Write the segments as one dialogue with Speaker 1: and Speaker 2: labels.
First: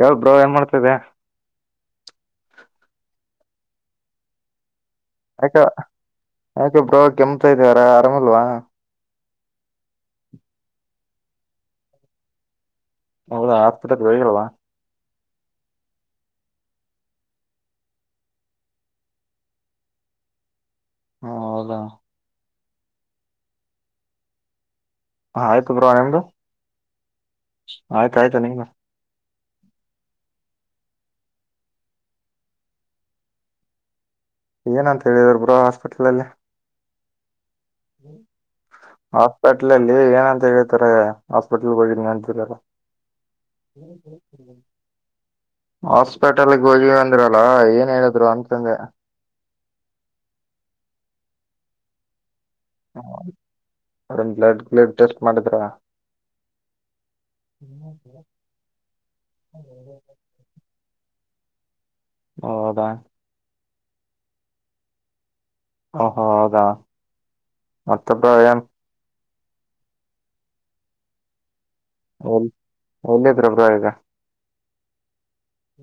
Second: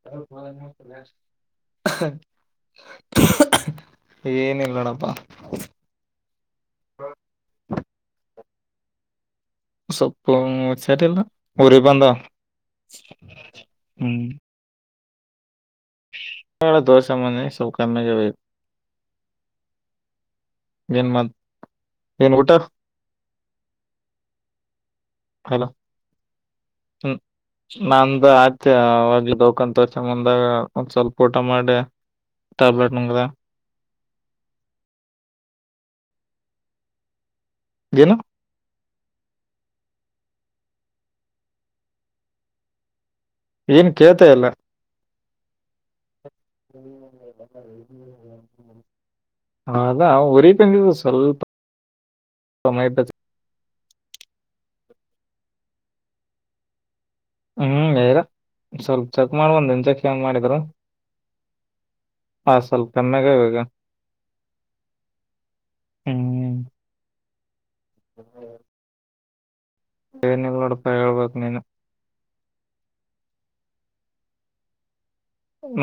Speaker 1: ಹೇಳ್ ಬ್ರೋ ಏನ್ ಮಾಡ್ತಿದ್ದೆ
Speaker 2: ನ ಏನಿಲ್ಲಡ
Speaker 1: ಯಾಕ ಯಾಕೊಬ್ರ ಕೆಮತಾ ಇದವಾರ ಆರಾಮಲ್ವಾ
Speaker 2: ಸ್ಪಚಟಲ್ಲ ಗರಿ ಬಂತ
Speaker 1: ಹೌದಾ ಆಸ್ಪತ್ರೆ ಹೋಗರಲ್ವಾ
Speaker 2: ಳ ದೋಸೆ ಮನ್ನೆ ಸು ಕಮೆಗೆ ಬು ಏನ್ ಮ
Speaker 1: ಹ ಹೌದಾ
Speaker 2: ಏನ್ ಊಟ ಹಲೋ
Speaker 1: ಆಯ್ತು ಬ್ರೋ ನಿಮ್ದು
Speaker 2: ಹ್ಮ
Speaker 1: ಆಯ್ತ
Speaker 2: ನಾನಂತ
Speaker 1: ಆಯ್ತು
Speaker 2: ಆತ
Speaker 1: ನಿಮ್ದು
Speaker 2: ಕಂತ ವರ್ಷ ಮುಂದಾಗ ಒಂದ್ ಸ್ವಲ್ಪ ಊಟ ಮಾಡಿ ಟ್ಯಾಬ್ಲೆಟ್ ನಂಗ್ದ
Speaker 1: ಏನಂತ ಹೇಳಿದ್ರ ಬ್ರಾ ಹಾಸ್ಪಿಟಲ್ ಅಲ್ಲಿ
Speaker 2: ಏನು
Speaker 1: ಹತಟ್ಲೆ ಇಲ್ಲಿ ಏನಂತ ಹೇಳ್ತಾರೆ ಹಾಸ್ಪಿಟ್ಲ್ಗೆ ಹೋಗಿದನ ಅಂತರಲ್ಲ
Speaker 2: ಏನ್ ಕೇಳ್ತಾ ಇಲ್ಲ
Speaker 1: ಹ ಹಸ್ಪೇಟಲ್ಗೆ ಹೋಗಿ ಅಂದರಲ್ಲ ಏನ್ ಹೇಳಿದ್ರು ಅಂತಕಂಗ
Speaker 2: ಹ ಅದ ಉರಿ ತಂದಿದ ಸ್ವಲ್ಪ ಮೈ ಟಚ್
Speaker 1: ಹ ಒಂದು ಬ್ಲಡ್ ಬ್ಲಡ್ ಟೆಸ್ಟ್ ಮಾಡಿದ್ರ
Speaker 2: ಹ್ಮ್ ಹೇಳರ ಸ್ವಲ್ಪ ಚೆಕ್ ಮಾಡ ಒಂದ ಇನ್ ಚೆಕ್ ಹೆಂಗ ಮಾಡಿದರು ಹ ಸಲ್ಲ
Speaker 1: ಹೌದಾ
Speaker 2: ಕನ್ನ ಕ ಬಗ
Speaker 1: ಓಹೋ
Speaker 2: ಹ್ಮ್
Speaker 1: ಹೌದಾ ಮತ್ತಪಾಯ
Speaker 2: [unintelligible]
Speaker 1: ಒ ಒಂದೇಬಗ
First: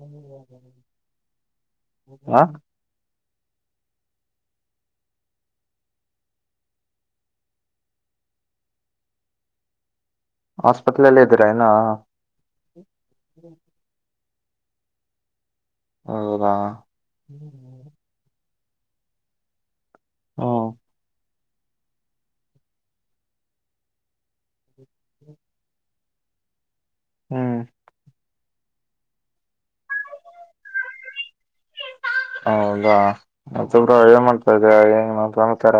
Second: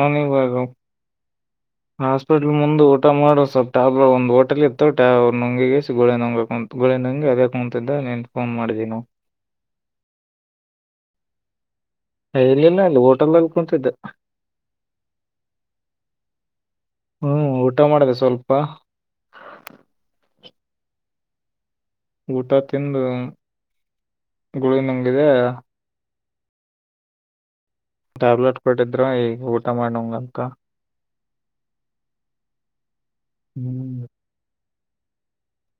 Speaker 2: ನನಾಗ
Speaker 1: ಹ
Speaker 2: ಹಾಸ್ಪಿಟ್ಲ್ ಮುಂದ ಊಟ ಮಾಡ ಸ್ವಲ್ಪ್ ಟಾಬ್ರ್ ಒಂದು ಹೋಟಲ್ ಇತ್ತು ಟರ್ ನಂಗಿಗಿ ಗುಳೆ ನಂಗಬೇಕ ಗೋಳೆ ನಂಗಿ ಅದೇ ಕುಂತಿದ್ದ ಮಾಡಿದನು
Speaker 1: ಹಸ್ಪಿಟಲಾಲ ಇದುರನಾ
Speaker 2: ಇಲಿಲ್ಲ ಅಲ್ಲಿ ಹೋಟೆಲ್ ಅಲ್ಲಿ ಕುಂತತಿದ್ದ
Speaker 1: ಹೌದಾ
Speaker 2: ಹ್ಮ್ ಊಟ ಮಾಡಿದೆ ಸ್ವಲ್ಪ.
Speaker 1: ಹ್ಮ
Speaker 2: ಊಟ ತಿಂದು ಗುಳಿಗೆ ನುಂಗಿದೆ.
Speaker 1: ಹ್ಮ್
Speaker 2: ಟ್ಯಾಬ್ಲೆಟ್ ಕೊಟ್ಟಿದ್ರರು ಈಗ ಊಟ ಮಾಡ ನುಂಗಂತ.
Speaker 1: ಹೌದಾ ಮತ್ತೊ ಬ್ರೋ
Speaker 2: ಹ್ಮ್
Speaker 1: ಏನ್ ಮಾಡ್ತಾ. ಏನ್ ಸಮಾಚಾರ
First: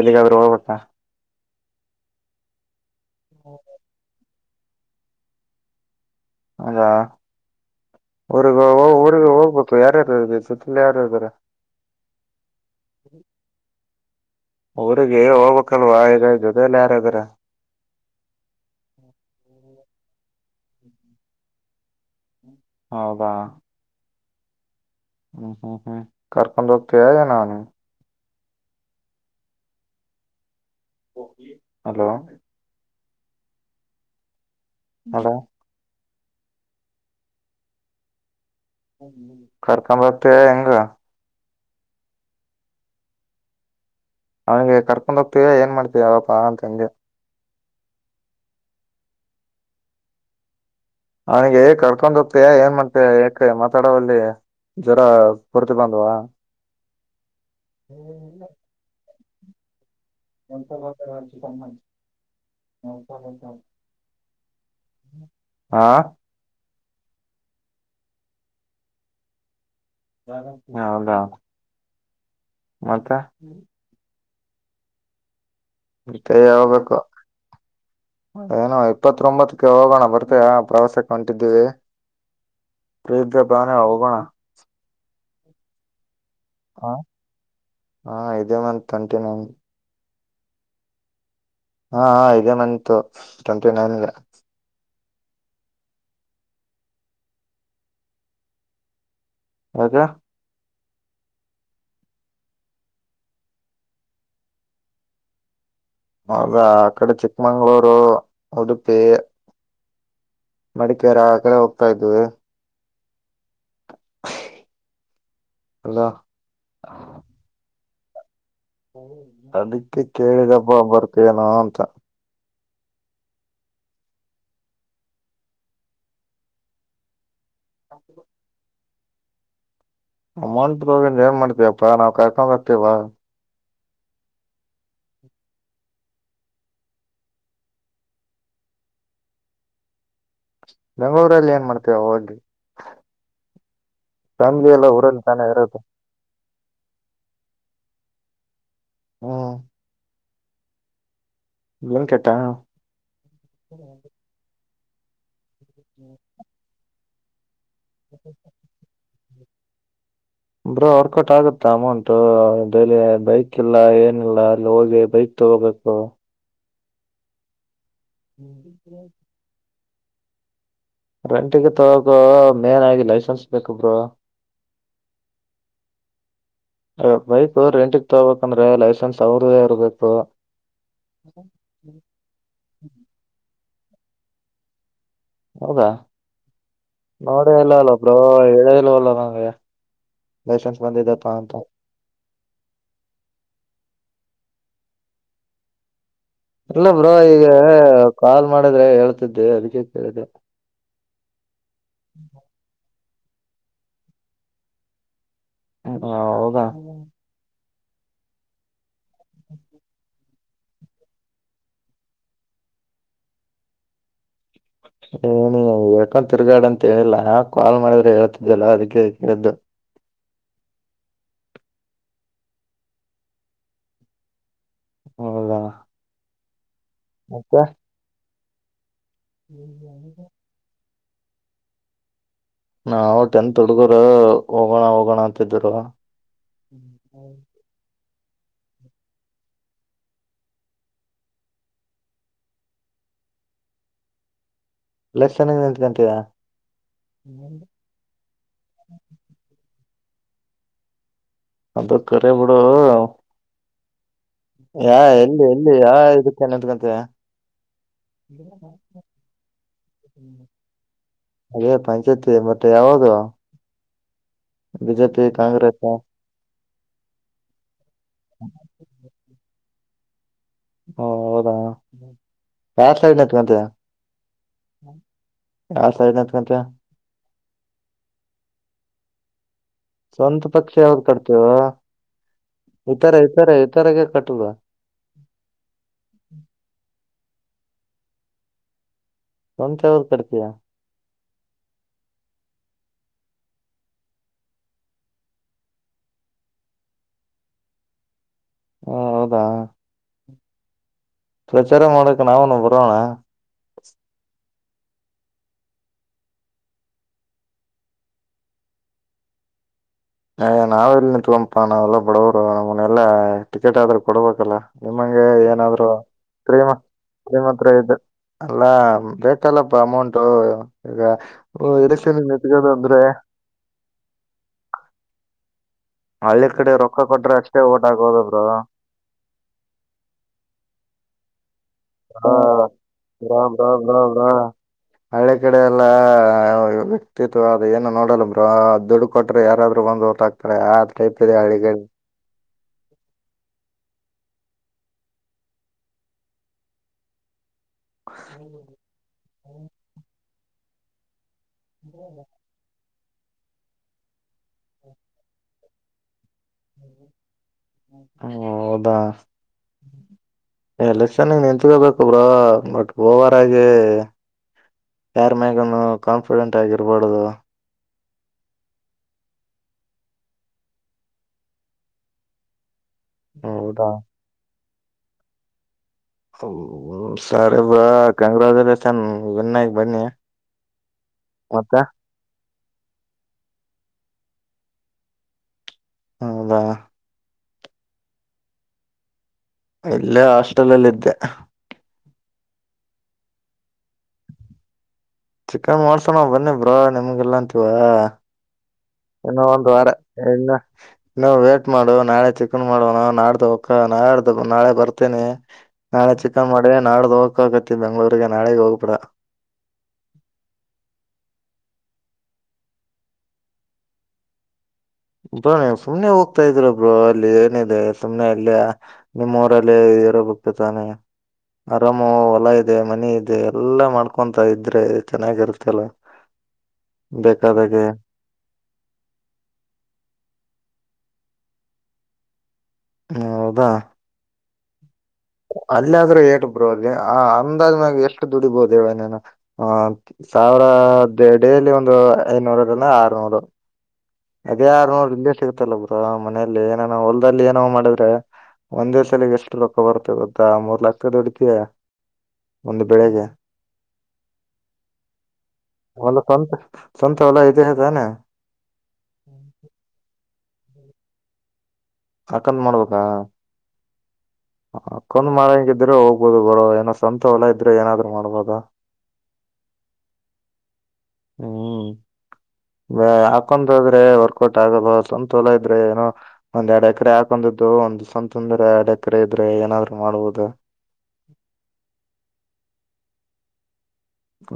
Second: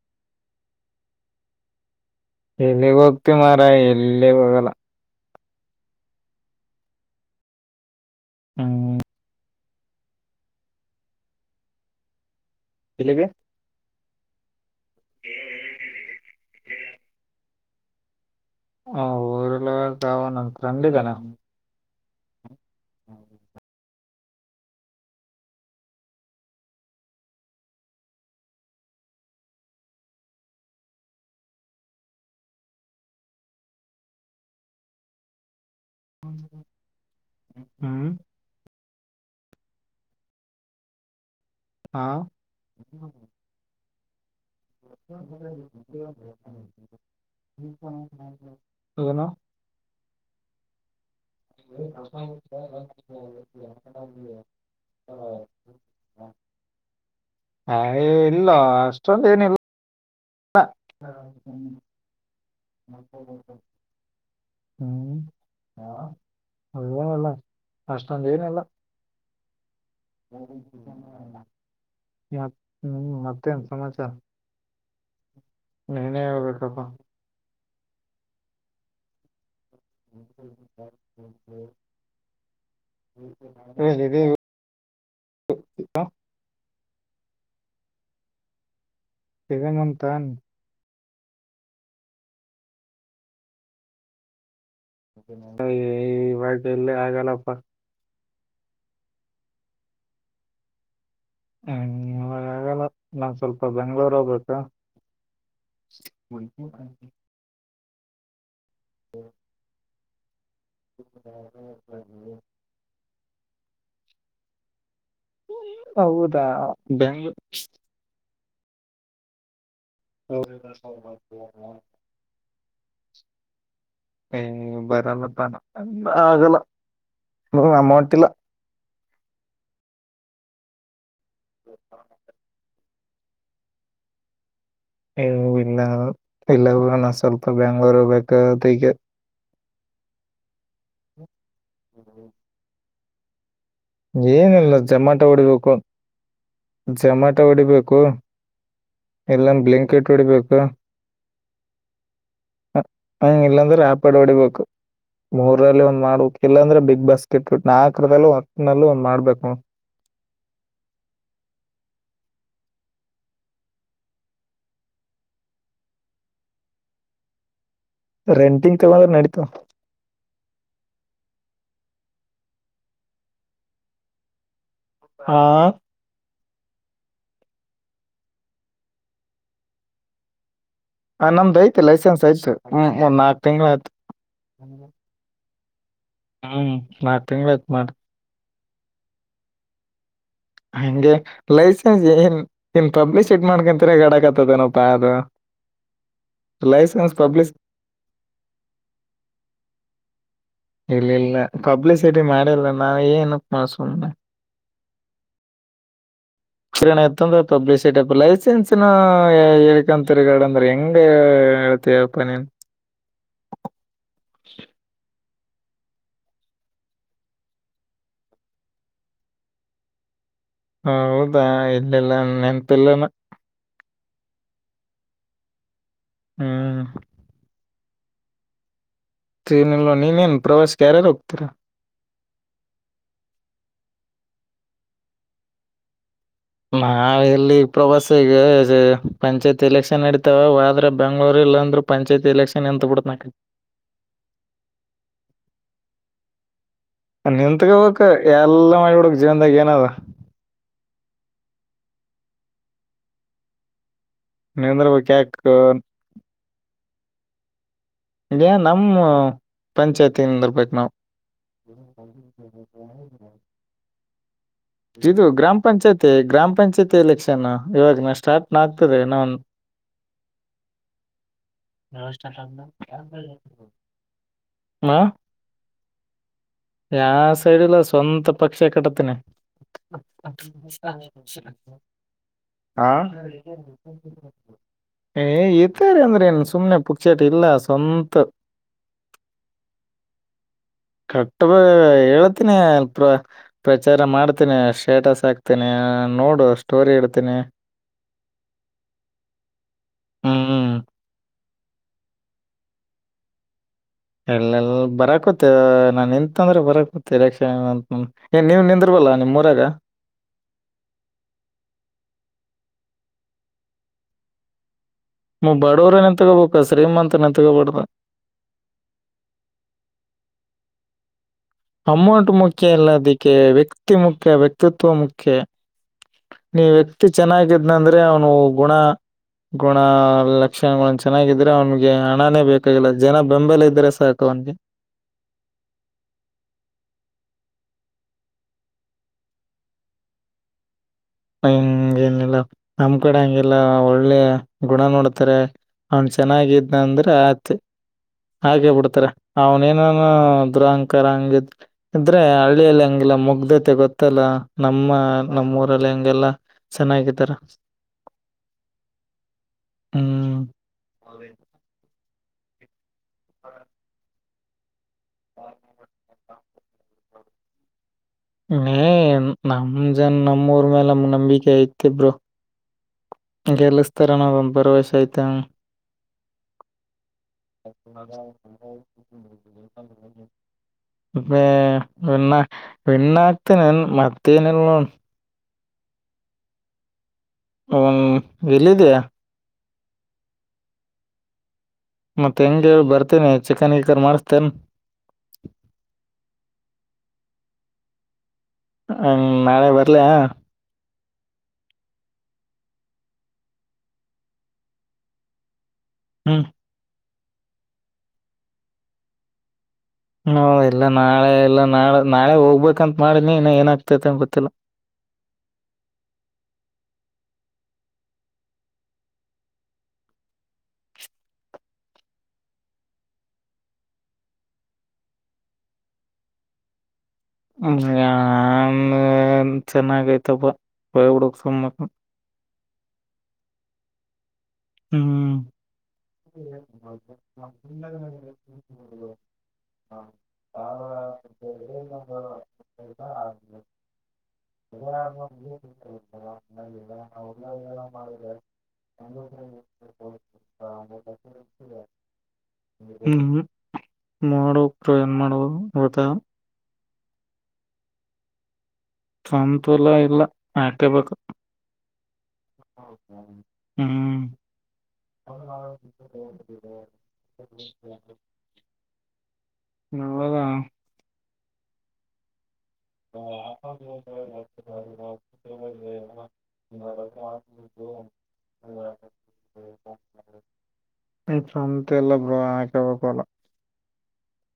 Speaker 1: ಎಲ್ಲಿಗಾದ್ರೂ ಹೋಗುತ್ತಾ.
Speaker 2: ಎಲ್ಲಿಗೆ ಹೋಗ್ತಿ ಮಾರ ಎಲ್ಲಿಗ್ ಹೋಗಲ್ಲ.
Speaker 1: ಹೌದಾ ಊರಿಗೆ
Speaker 2: ಹ್ಮ್
Speaker 1: ಹೋಗು ಊರಿಗೆ ಹೋಗ್ಬೇಕ ಯಾರ ಯಾರ ಇದೀರ ಸುತ್ಲು ಯಾರ್ಯಾರು.
Speaker 2: [inaudible]
Speaker 1: ಊರಿಗೆ ಹೋಗಬೇಕಲ್ವಾ ಜೊತೆಲ್ಲ ಯಾರದಾರ.
Speaker 2: ಊರಿಗೆ [unintelligible] ಫ್ರೆಂಡ್ ಇದಾನೆ.
Speaker 1: ಹೌದಾ ಹ್ಮ ಹ್ಮ್ ಹ್ಮ ಕಾರ್ಕೊಂಡ ಹೋಗ್ ಕೇಳ್ದೇನೋ ಹಲೋ ಹಲೋ
Speaker 2: ಹ್ಮ್ [inaudible]
Speaker 1: ಕರ್ಕ ಬತ್ತೆ ಹೆಂಗ
Speaker 2: ಹಾ
Speaker 1: ಅವ್ನಿಗೆ ಕರ್ಕೊಂಡ ಹೋಗ್ತೀವಿ ಏನ್ ಮಾಡ್ತೀವಿ ಯಾವಪ್ಪ ಅಂತ ಅಂದೆ.
Speaker 2: [inaudible]
Speaker 1: ಅವನಿಗೆ ಏ ಕರ್ಕೊಂಡ ಹೋಗತಯಾ ಏನ್ ಮಾಡತ ಏಕ ಮಾತಾಡೋಲ್ಲಿ. ಜ್ವರ ಪರತ ಬಂದವಾ.
Speaker 2: ಹ ಇಲ್ಲ ಅಷ್ಟೊಂದ ಏನಿಲ್ಲ.
Speaker 1: ಮಂತ ಕಮ್ಮ [inaudible]
Speaker 2: ಹ್ಮ್
Speaker 1: ಹಾ
Speaker 2: [inaudible] ಅಷ್ಟೊಂದ್ ಏನಿಲ್ಲ.
Speaker 1: ಹೌದಾ
Speaker 2: ಮತ್
Speaker 1: ಮತ್ತೆ
Speaker 2: ಮತ್ತೇನ್ ಸಮಾಚಾರ ನೀನೇ ಹೇಳ್ಬೇಕ
Speaker 1: ಹೇಳಬೇಕು ಏನು ಇಪ್ಪತ್ೊಂಬತ್ ಕ್ಕೆ ಹೋಗೋಣ ಬರ್ತಯಾ ಪ್ರವಾಸಕ್ಕೆ ಹೊಂಟಿದ್ದೀವಿ ಪ್ರೀತ ಬಾನ ಹೋಗೋಣ
Speaker 2: [inaudible]
Speaker 1: ಹ ಹಾ ಇದೇ ಮಂತ್ [unintelligible]
Speaker 2: ತನ್
Speaker 1: ಹಾ ಇದೇ ಮಂತು ಟ್ವೆಂಟಿ ನೈನ್
Speaker 2: ಈವಾಗ ಎಲ್ಲ ಆಗಲ್ಲಪ್ಪ
Speaker 1: [unintelligible]
Speaker 2: ಹ್ಮ್ ಇವಾಗಲ್ಲ ನಾನ್ ಸ್ವಲ್ಪ ಬೆಂಗ್ಳೂರ್ ಹೋಗ್ಬೇಕ.
Speaker 1: ಹೌದ ಆ ಕಡೆ ಚಿಕ್ಕಮಂಗ್ಗಳೂರು ಉಡುಪಿ. ಮಡಿಕ್ಯಾರ ಆ ಕಡೆ ಹೋಗ್ತಾ ಇದ್ವಿ. [inaudible] ಎಲ್ಲ
Speaker 2: ಹೌದಾ ಬ್ಯಾಂಗ
Speaker 1: ಅದಕ್ಕೆ ಕೇಳಿದಪ್ಪ ಬರ್ತೇನೋ ಅಂತ.
Speaker 2: ಹ ಬರಲ್ಲ ತಾನ ಆಗಲ್ಲ ಹ ಅಮೌಂಟ್ ಇಲ್ಲ
Speaker 1: ಅಮೌಂಟ್ ತೊಗೊಂಡ ಏನ್ ಮಾಡ್ತೀವಪ್ಪಾ ನಾವು ಕರ್ಕೊಂಡು ಹೋಗ್ತೀವಿ ಬಾ
Speaker 2: ಇಲ್ಲ ಇಲ್ಲಣ ಸ್ವಲ್ಪ ಬೆಂಗಳೂರು ಬೇಕದಕ್ಕೆ.
Speaker 1: ಬೆಂಗಳೂರಲ್ಲಿ ಏನ್ ಮಾಡ್ತೀಯಾ ಹೋಗಿ ಫ್ಯಾಮಿಲಿ
Speaker 2: ಏನಿಲ್ಲ
Speaker 1: ಎಲ್ಲ ಊರಲ್ಲಿ
Speaker 2: ಜಮಾಟೋ
Speaker 1: ತಾನೇ
Speaker 2: ಹೊಡಿಬೇಕು
Speaker 1: ಇರೋದು
Speaker 2: ಜಮಾಟೋ ಹೊಡಿಬೇಕು.
Speaker 1: ಹ್ಮ್
Speaker 2: ಎಲ್ಲಂದ ಬ್ಲಯಾಂಕೆಟ್ ಹೊಡಿಬೇಕು
Speaker 1: ಬ್ಲಿಂಕೆಟ್
Speaker 2: ಹಂಗ ಇಲ್ಲಾಂದ್ರೆ ಆಪೆಡ್ ಹೊಡಿಬೇಕು ಮೂರಲ್ಲಿ ಒಂದ್ ಮಾಡ್ಬೇಕು ಇಲ್ಲಾಂದ್ರೆ ಬಿಗ್ ಬಾಸ್ ಕಟ್ಟ್ ನಾಲ್ಕರಲ್ಲೂ ಹೊತ್ತ ನಲ್ಲೂ ಒಂದ್ ಮಾಡ್ಬೇಕು ಹಾ
Speaker 1: ಬ್ರಾ ವರ್ಕೌಟ್ ಆಗುತ್ತಾ ಅಮೌಂಟ್ ಅಲ್ಲಿ ಬೈಕ್ ಇಲ್ಲ ಏನಿಲ್ಲ ಅಲ್ಲಿ ಹೋಗಿ ಬೈಕ್ ತಗೋಬೇಕು
Speaker 2: ರೆಂಟಿಗ್ ತಗೋ ನಡೆಯುತ್ತೆ
Speaker 1: ರೆಂಟಿಗೆ ತಗಗೋ ಮೇನ್ ಆಗಿ ಲೈಸೆನ್ಸ್ ಬೇಕಬ್ರ
Speaker 2: ಹಾ
Speaker 1: ಬೈಕ್ ರೆಂಟಿಗೆ ತಗಬೇಕಂದ್ರೆ ಲೈಸೆನ್ಸ್ ಅವ್ರದದೇ ಇರ್ಬೇಕು
Speaker 2: ಹ ನಮ್ದು ಐತಿ ಲೈಸೆನ್ಸ್ ಐ್ತು ಹ್ಮ ಒಂದ್ ನಾಕ್ ತಿಂಗಳ ಆಯ್ತು
Speaker 1: ಹೌದಾ ನೋಡ
Speaker 2: ತಿಂಗಳಾಯ್ತು
Speaker 1: ಇಲ್ಲ
Speaker 2: ಮಾಡಿ
Speaker 1: ಅಲ್ಲ ಬ್ರೋ ಹೇಳೇಲ್ವಲ್ಲ ನಂಗೆ ಲೈಸೆನ್ಸ್
Speaker 2: ಹಂಗೆ
Speaker 1: ಬಂದಿದಪ್ಪಾ ಅಂತ
Speaker 2: ಲೈಸೆನ್ಸ್ ಏನ್ ಇನ್ ಪಬ್ಲಿಶಿಟ್ ಮಾಡ್ಕೊಂತರ ಗಡಕತದೇನಪ್ಪಾ ಅದು
Speaker 1: ಅಲ್ಲ ಬ್ರೋ
Speaker 2: ಲೈಸೆನ್ಸ್
Speaker 1: ಈಗ
Speaker 2: ಪಬ್ಲಿಸಿಟಿ
Speaker 1: ಕಾಲ್ ಮಾಡಿದ್ರೆ ಹೇಳ್ತಿದ್ದೆ ಅಭಿಜಿತ್ ಕೇಳಿದೆೆ
Speaker 2: ಇಲ್ಲ ಇಲ್ಲ ಪಬ್ಲಿಸಿಟಿ ಮಾಡಲ್ ನಾವ ಏನ ಸುಮ್ನೆ
Speaker 1: ಹ ಹೌದಾ
Speaker 2: ಕಿರಣ ಇತ್ತ ಅಂದ್ರೆ ಪಬ್ಲಿಷ್ ಐ ಲೈಸೆನ್ಸ್ ನ ಹೇಕಂತರಿ ಗಡ ಅಂದ್ರೆ ಹೆಂಗ ಎಳ್ತೀಪ್ಪ ನೀ
Speaker 1: ಏನಿ ಯಾಕ ತಿರುಗಾಡ ಅಂತ ಹೇಳಿಲ್ಲಾ ಕಾಲ್ ಮಾಡಿದ್ರೆ ಹೇಳ್ತಿದ್ದಲ್ಲ ಅದಕ್ಕೆ ಕೇಳ್ದು
Speaker 2: ಹೌದಾ ಇಲ್ಲಲ್ಲ ನೆಂತೆಲ್ಲನ
Speaker 1: ಹೌದಾ
Speaker 2: ಹ್ಮ್
Speaker 1: ಹಕ್ಕ
Speaker 2: ್ರೆನಲ್ಲ [unintelligible] ನೀ ನನ್ ಪ್ರವಾಸ ಕಾರೆ ರೊಕ್ತರ
Speaker 1: ನಾವು ಟೆಂತ್ ಹುಡ್ಗರು ಹೋಗೋಣ ಹೋಗೋಣ ಅಂತಿದರು
Speaker 2: ನಾ ಎಲ್ಲಿ ಪ್ರವಾಸ ಈಗ ಪಂಚಾಯತಿ ಎಲೆಕ್ಷನ್ ನಡೀತಾವ ಆದದ್ರೆ ಬೆಂಗಳೂರು ಎಲ್ಲ ಅಂದ್ರರು ಪಂಚಾಯತಿ ಎಲೆಕ್ಷನ್ ಎಂತ ಬಿಿಡ್ತ ಮ [unintelligible]
Speaker 1: ಲಲ್ಲರ್ ಚೆನ್ನಾಗಿ ನಿಲ್ಂತಂತಿದಾ [unintelligible]
Speaker 2: ನಿತ್ಗ್ಕ್ ಎಲ್ಲ ಮಾಡಿಬ ಬಿಡಕ್ ಜೀವನ್ದಾಗ ಏನದ
Speaker 1: ಅದು ಕರೆ ಬಿಡು ಯಾ
Speaker 2: ನಿಂದ್ರಬೇಕ್ ಯಾಕ
Speaker 1: ಎಲ್ಲಿ ಎಲ್ಲಿ ಯಾ ಇದಕ್ಕೆ ಏನಂತಕಂತಯ
Speaker 2: ಇದ್ಯಾ ನಮ್ಮ ಪಂಚಾಯತಿಿಂದಿರ್ಬೇಕು ನಾವವು
Speaker 1: ಅದೇ ಪಂಚಾಯತಿ ಮತ್ತೆ ಯಾವಾಗ
Speaker 2: ಇದು ಗ್ರಾಮ
Speaker 1: ಓ
Speaker 2: ಪಂಚಾಯತಿ ಗ್ರಾಮ ಪಂಚಾಯತಿ ಎಲೆಕ್ಷನ್ ಇವಾಗನ ಸ್ಟಾರ್ಟ್ ಆಗ್ತದೆ ಇನ್ನ
Speaker 1: ಹ ಹೌದು ಯಾರ್ ಸೈಡ್ ನಿಂತಕೋತಿ ಯಾರ್ ಸೈಡ್ [unintelligible]
Speaker 2: ಯ ಸೈಡ್ ಇಲ್ಲ ಸ್ವಂತ ಪಕ್ಷ ಕಟ್ಟತೇನಿ
Speaker 1: ಸ್ವಂತ ಪಕ್ಷ ಯಾವ್ದ್ ಕಟ್ತೀಯೋ
Speaker 2: [unintelligible] [unintelligible] [inaudible] ಹಾ
Speaker 1: ಇತರ ಇತರ ಇತರಗೆ ಕಟ್ಟುದ
Speaker 2: ಏ ಇತಾರ ಅಂದ್ರೆ ಏನ್ ಸುಮ್ನೆ ಪುತ್ ಕ [unintelligible] ಸ್ವಂತ
Speaker 1: [unintelligible] ಯಾವಾಗ ಕಟ್ಟತಿಯ
Speaker 2: ಕಟ್ಟಬ ಹೇಳ್ತೀನಿ ಪ್ರ ಪ್ರಚಾರ ಮಾಡ್ತೇನಿ ಸ್ಟೇಟಸ್ ಹಾಕ್ತೀನಿ ನೋಡು ಅಷ್ಟ ಸ್ಟೋರಿ ಇಡ್ತೀನಿ
Speaker 1: ಹೊ ಹೌದಾ
Speaker 2: ಹ್ಮ
Speaker 1: ಪ್ರಚಾರ ಮಾಡಕ್ಕೆ ನಾವು ನು ಬರೋಣ
Speaker 2: ಎಲ್ಲೆ ಬರಕತ್ತಿ ನಾನ್ ನಿಂತಂದ್ರೆ ಬರಕತ್ತಿ ಇಲೆಕ್ಷನ್ ಏ ನೀವ್ ನಿಂದ್ರಲ್ಲ ಹೊರಗ
Speaker 1: ಅಯ ನಾವೆಲ್ಲಿ ನಿತ್ಕೊಲೋನ್ ಪಾ ನಾವೆಲ್ಲ ಬಡವರು ನಮನೆಲ್ಲಾ ಟಿಕೆಟ್ ಆದ್ರೂ ಕೊಡ್ಬೇಕಲ್ಲ ನಿಮ್ಮಂಗೆ
Speaker 2: ನೀವು
Speaker 1: ಏನಾದ್ರು
Speaker 2: ಬಡವ್ರ ನಿಂತ್ಕೋಬೇಕು
Speaker 1: ಕ್ರೀಮ
Speaker 2: ಶ್ರೀಮಂತ
Speaker 1: ನಿಮ್ಮ ಹತ್ರ
Speaker 2: ನಿಂತ್ಕೋಬಾರ್ದು
Speaker 1: ಇದ್ದ ಅಲ್ಲಾ ಬೇಕಲ್ಲಪ್ಪ ಅಮೌಂಟು ಈಗ ಎಲೆಕ್ಷನ್
Speaker 2: ಅಮೌಂಟ್
Speaker 1: ನಿಂತ್ಕದ
Speaker 2: ಮುಖ್ಯ ಎಲ್ಲ
Speaker 1: ಅಂದ್ರೆ
Speaker 2: ಅದಿಕ್ಕೆ ವ್ಯಕ್ತಿ ಮುಖ್ಯ ವ್ಯಕ್ತಿತ್ವ ಮುಖ್ಯ
Speaker 1: ಹಳ್ಳಿ
Speaker 2: ನೀ
Speaker 1: ಕಡೆ ರೊಕ್ಕ
Speaker 2: ವ್ಯಕ್ತಿ
Speaker 1: ಕೊಟ್ರೆ ಅಷ್ಟೇ ಓಟ್
Speaker 2: ಚೆನ್ನಾಗಿದ್ನಂದ್ರೆ
Speaker 1: ಹಾಕೋದು
Speaker 2: ಅವನು
Speaker 1: ಬ್ರೋ
Speaker 2: ಗುಣ ಗುಣ ಲಕ್ಷಣಗಳ ಚೆನ್ನಾಗ
Speaker 1: ಹಾ ರಾಮ್
Speaker 2: ಬೆಂಬಲ
Speaker 1: ರಾಮ
Speaker 2: ಇದ್ರೆ
Speaker 1: ರಾಮ
Speaker 2: ಸಾಕು
Speaker 1: ರಾಮ
Speaker 2: ಅವನ್ಗೆ
Speaker 1: ಹಳ್ಳಿ ಕಡೆ ಎಲ್ಲ ವ್ಯಕ್ತಿತ್ವ ಏನ ನೋಡಲ್ಲ ಬ್ರೋ ದುಡ್ಡು ಕೊಟ್ರೆ ಯಾರಾದ್ರು ಒಂದು ವೋಟ್ ಹಾಕ್ತಾರೆ ಆ ಟೈಪ್ ಇದೆ ಹಳ್ಳಿಗಳ [unintelligible]
Speaker 2: ನಮ್ಮ್ ಕಡೆ ಹಂಗೆಲ್ಲ ಒಳ್ಳೆ ಗುಣ ನೋಡ್ತಾರೆ ಅವ್ನ್ ಚೆನ್ನಾಗಿದ್ನ ಅಂದ್ರೆ ಆಯ್ತು. ಹಾಗೆ ಬಿಡ್ತಾರೆ ಅವನೇನು ದುರಂಕಾರ ಹಂಗಿದ್ ಇದ್ರೆ ಹಳ್ಳಿಯಲ್ಲಿ ಹಂಗಿಲ್ಲ ಮುಗ್ಧತೆ ಗೊತ್ತಲ್ಲ ನಮ್ಮ ನಮ್ಮೂರಲ್ಲಿ ಹಂಗೆಲ್ಲಾ.
Speaker 1: ಹೂ ಹೌದಾ
Speaker 2: ಹ್ಮ್
Speaker 1: ಎಲೆಕ್ಷನ್ಗ್ ನಿಂತಗೋಬೇಕ ಬ್ರೋ ಬಟ್ ಓವರ್ ಆಗಿ ಯಾರ ಮ್ಯಾಗನು ಕಾನ್ಫಿಡೆಂಟ್ ಆಗಿರಬಾರದು.
Speaker 2: ಮೇ ನಮ ಜನ್ ನಮ್ಮ ಊರ್ ಮೇಲೆ ನಮಗ ನಂಬಿಕೆ ಐತಿ ಬ್ರೋ
Speaker 1: ಹೌದಾ
Speaker 2: ಗೆಲ್ಸ್ತಾರ ಅನ್ನೋ ಒಂದ್ ಭರವಸೆ ಐತಿ ಅಣ್ಣ
Speaker 1: ಸರಿ ಬ್ರೋ ಕಂಗ್ರಾಜುಲೇಷನ್ ವಿನ್ ಆಗಿ ಬನ್ನಿ ಮತ್ತೆ
Speaker 2: [unintelligible] ವಿನ್ ವಿನ್ ಆಗ್ತೇನೀ ವಿನ್ ಮತ್ತೇನಿಲ್ಲಿ ನೋಡ್
Speaker 1: ಹೌದಾ
Speaker 2: ಹ ನ ಎಲ್ಲಿದಿಯ
Speaker 1: ಇಲ್ಲೇ ಹಾಸ್ಟೆಲ್ಲ್ಲಿ ಇದ್ದೆ
Speaker 2: ಮತ್ತೆ ಹೆಂಗ ಹೇಳ ಬರ್ತಿ ಏನ್ ಚಿಕನ್ ಗಿಕನ್ ಮಾಡಸ್ತಿಯೇನ್
Speaker 1: ಚಿಕನ್ ಮಾಡ್ಸೋಣ ಬನ್ನಿ ಬ್ರೋ ನಿಮ್ಗ ಇಲ್ಲ ಅಂತೀವ
Speaker 2: ಹ್ಮ್
Speaker 1: ಇನ್ನು ಒಂದು
Speaker 2: ನಾಳೆ
Speaker 1: ವಾರ
Speaker 2: ಬರ್ಲ್ಯಾ
Speaker 1: ಇನ್ನ ಇನ್ನ ವೇಟ್ ಮಾಡು ನಾಳೆ ಚಿಕನ್ ಮಾಡೋಣ ನಾಡ್ದ ಹೊಕ್ಕನ್ [unintelligible] ನಾಡ್ದ ಹೋಗೋಣ ನಾಳೆ ಬರ್ತೇನಿ ನಾಳೆ
Speaker 2: ಹ್ಮ್
Speaker 1: ಚಿಕನ್ ಮಾಡ ನಾಡ್ದ ಹೋಗಕತ್ತಿ ಬೆಂಗಳೂರಿಗೆ ನಾಳೆಗ ಹೋಗಬೇಡಾ
Speaker 2: ಹ್ಮ ಇಲ್ಲ ನಾಳೆ ಎಲ್ಲ ನಾಳೆ ನಾಳೆ ಹೋಗ್ಬೇಕಂತ ಮಾಡಿನಿ ಇನ್ನ ಏನಾಗ್ತೈತಿ ಅಂತ ಗೊತ್ತಿಲ್ಲ.
Speaker 1: ಬ್ರೋ ಸುಮ್ನೆ ಹೋಗ್ತಾ ಇದೀರಾ ಬ್ರೋ ಅಲ್ಲಿ ಏನಿದೆ ಸುಮ್ನೆ ಅಲ್ಲಿ ನಿಮ್ಮೂರಲ್ಲಿ. [unintelligible] ತಾನೆ ಆರಾಮು ಹೊಲ ಇದೆ ಮನೆ ಇದೆ ಎಲ್ಲ ಮಾಡ್ಕೊಂತ ಇದ್ರೆ ಚೆನ್ನಾಗಿರುತ್ತಲ್ಲ. [inaudible]
Speaker 2: ಹ ನ್
Speaker 1: ಬೇಕಾದಾಗೆ
Speaker 2: [unintelligible] ಚೆನ್ನಾಗ ಐತಪ್ಪ ಹೋಬಿಡು ಸುಮ್ ಮಕ್ಕೊ [unintelligible]
Speaker 1: ಹ ಹೌದಾ
Speaker 2: ಹ್ಮ
Speaker 1: ರೆ ಏಟ ಬ್ರೋ ಅಲ್ಲಿ ಅಂದಾಜ್ ಮ್ಯಾಗ್ ಎಷ್ಟು ದುಡಿಬಹುದುನು
Speaker 2: ಹ್ಮ್
Speaker 1: ಸಾವಿರ ಮ ಡೇಲಿ ಒಂದು ಐನ ನೂರು ಅಂದ ಆರ್ ನೂರ್ ಅದೇ ಆರ್ ನೂರ್ ಸಿಗುತ್ತಲ್ಲ ಬ್ರೋ ಮನೇೆಯಲ್ಲಿ ಏನನ ಹೊಲ್ದಲ್ಲಿ ಏನೋ ಮಾಡಿದ್ರೆ ಒಂದೇ ಸಲಗ್ ಎಷ್ಟು ರೊಕ್ಕ ಬರ್ತ ಗೊತ್ತಾ ಮೂರ್ ಲಕ್ಕ ದುಡಿತಿಯಾ ಒಂದು ಬೆಳಿಗ್ಗೆ
Speaker 2: ಮಾಡಬೇಕ್ರ ಏನ್ ಮಾಡೋದು ಇವತ್ತ
Speaker 1: ಒಂದ್ ಸ್ವಂತ್ ಸ್ವಂತ ಹೊಲ ಇದೇಇದೆನಾ
Speaker 2: ಸ್ವಂತ ಹೊಲ ಇಲ್ಲ ಆಕೆಬೇಕು
Speaker 1: ಹಾಕಂತ ಮಾಡ್ಬೇಕಾ
Speaker 2: ಹಾ
Speaker 1: ಹಕ್ಕೊಂಡ್ ಮಾರಂಗಿದ್ರೆ ಹೋಗ್ಬೋದು ಬ್ರೋ ಏನೋ ಸ್ವಂತ ಹೊಲ ಇದ್ರೆ ಏನಾದ್ರು ಮಾಡ್ಬೋದ.
Speaker 2: ನವದ
Speaker 1: ಹ್ಮ್ ಹಾಕೊಂಡದ್ರೆ ವರ್ಕೌಟ್ ಆಗಲ್ಲ ಸವಂತೋಲ ಇದ್ರೆ ಏನೋ ಒಂದ್ ಎರಡ್ ಎಕರೆ ಹಾಕೊಂಡ್ದು ಒಂದು ಸ್ವಂತ ತಂದ್ರೆ ಎರಡ್ ಎಕರೆ ಇದ್ರೆ ಏನಾದ್ರು ಮಾಡ್ಬಹುದು.
Speaker 2: ಇಫ ಅಂತ ಎಲ್ಲ ಬ್ರೋ ಆಕಬೇಕ ಹೊಲ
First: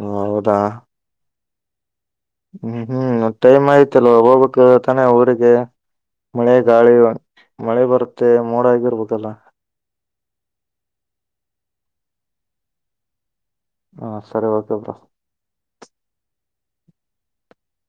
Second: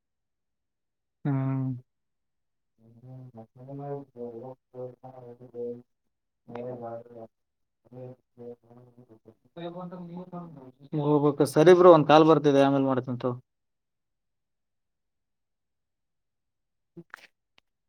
Speaker 1: ಓ ಹೌದಾ. ಹ್ಮ್ ಹ್ಮ್ ಟೈಮ್ ಆಯ್ತಲ್ವ ಹೋಗ್ಬೇಕ್ ತಾನೇ ಊರಿಗೆ. ಮಳೆ
Speaker 2: ನೀವೇ
Speaker 1: ಗಾಳಿ
Speaker 2: ಮಾಡ್ರಲಾ
Speaker 1: ಮಳೆ ಬರುತ್ತೆ ಮೋಡ ಆಗಿರ್ಬೇಕಲ್ಲ
Speaker 2: [unintelligible] ಹೋಗ್ಬೇಕ ಸರಿ ಬ್ರೋ ಒಂದ ಕಾಲ್ ಬರ್ತಿದೆ ಆಮ್ಯಾಲ ಮಾಡ್ತೀನಿತೋ.
Speaker 1: ಹಾ ಸರಿ ಓಕೆ ಬ್ರೋ.
Speaker 2: ಹ್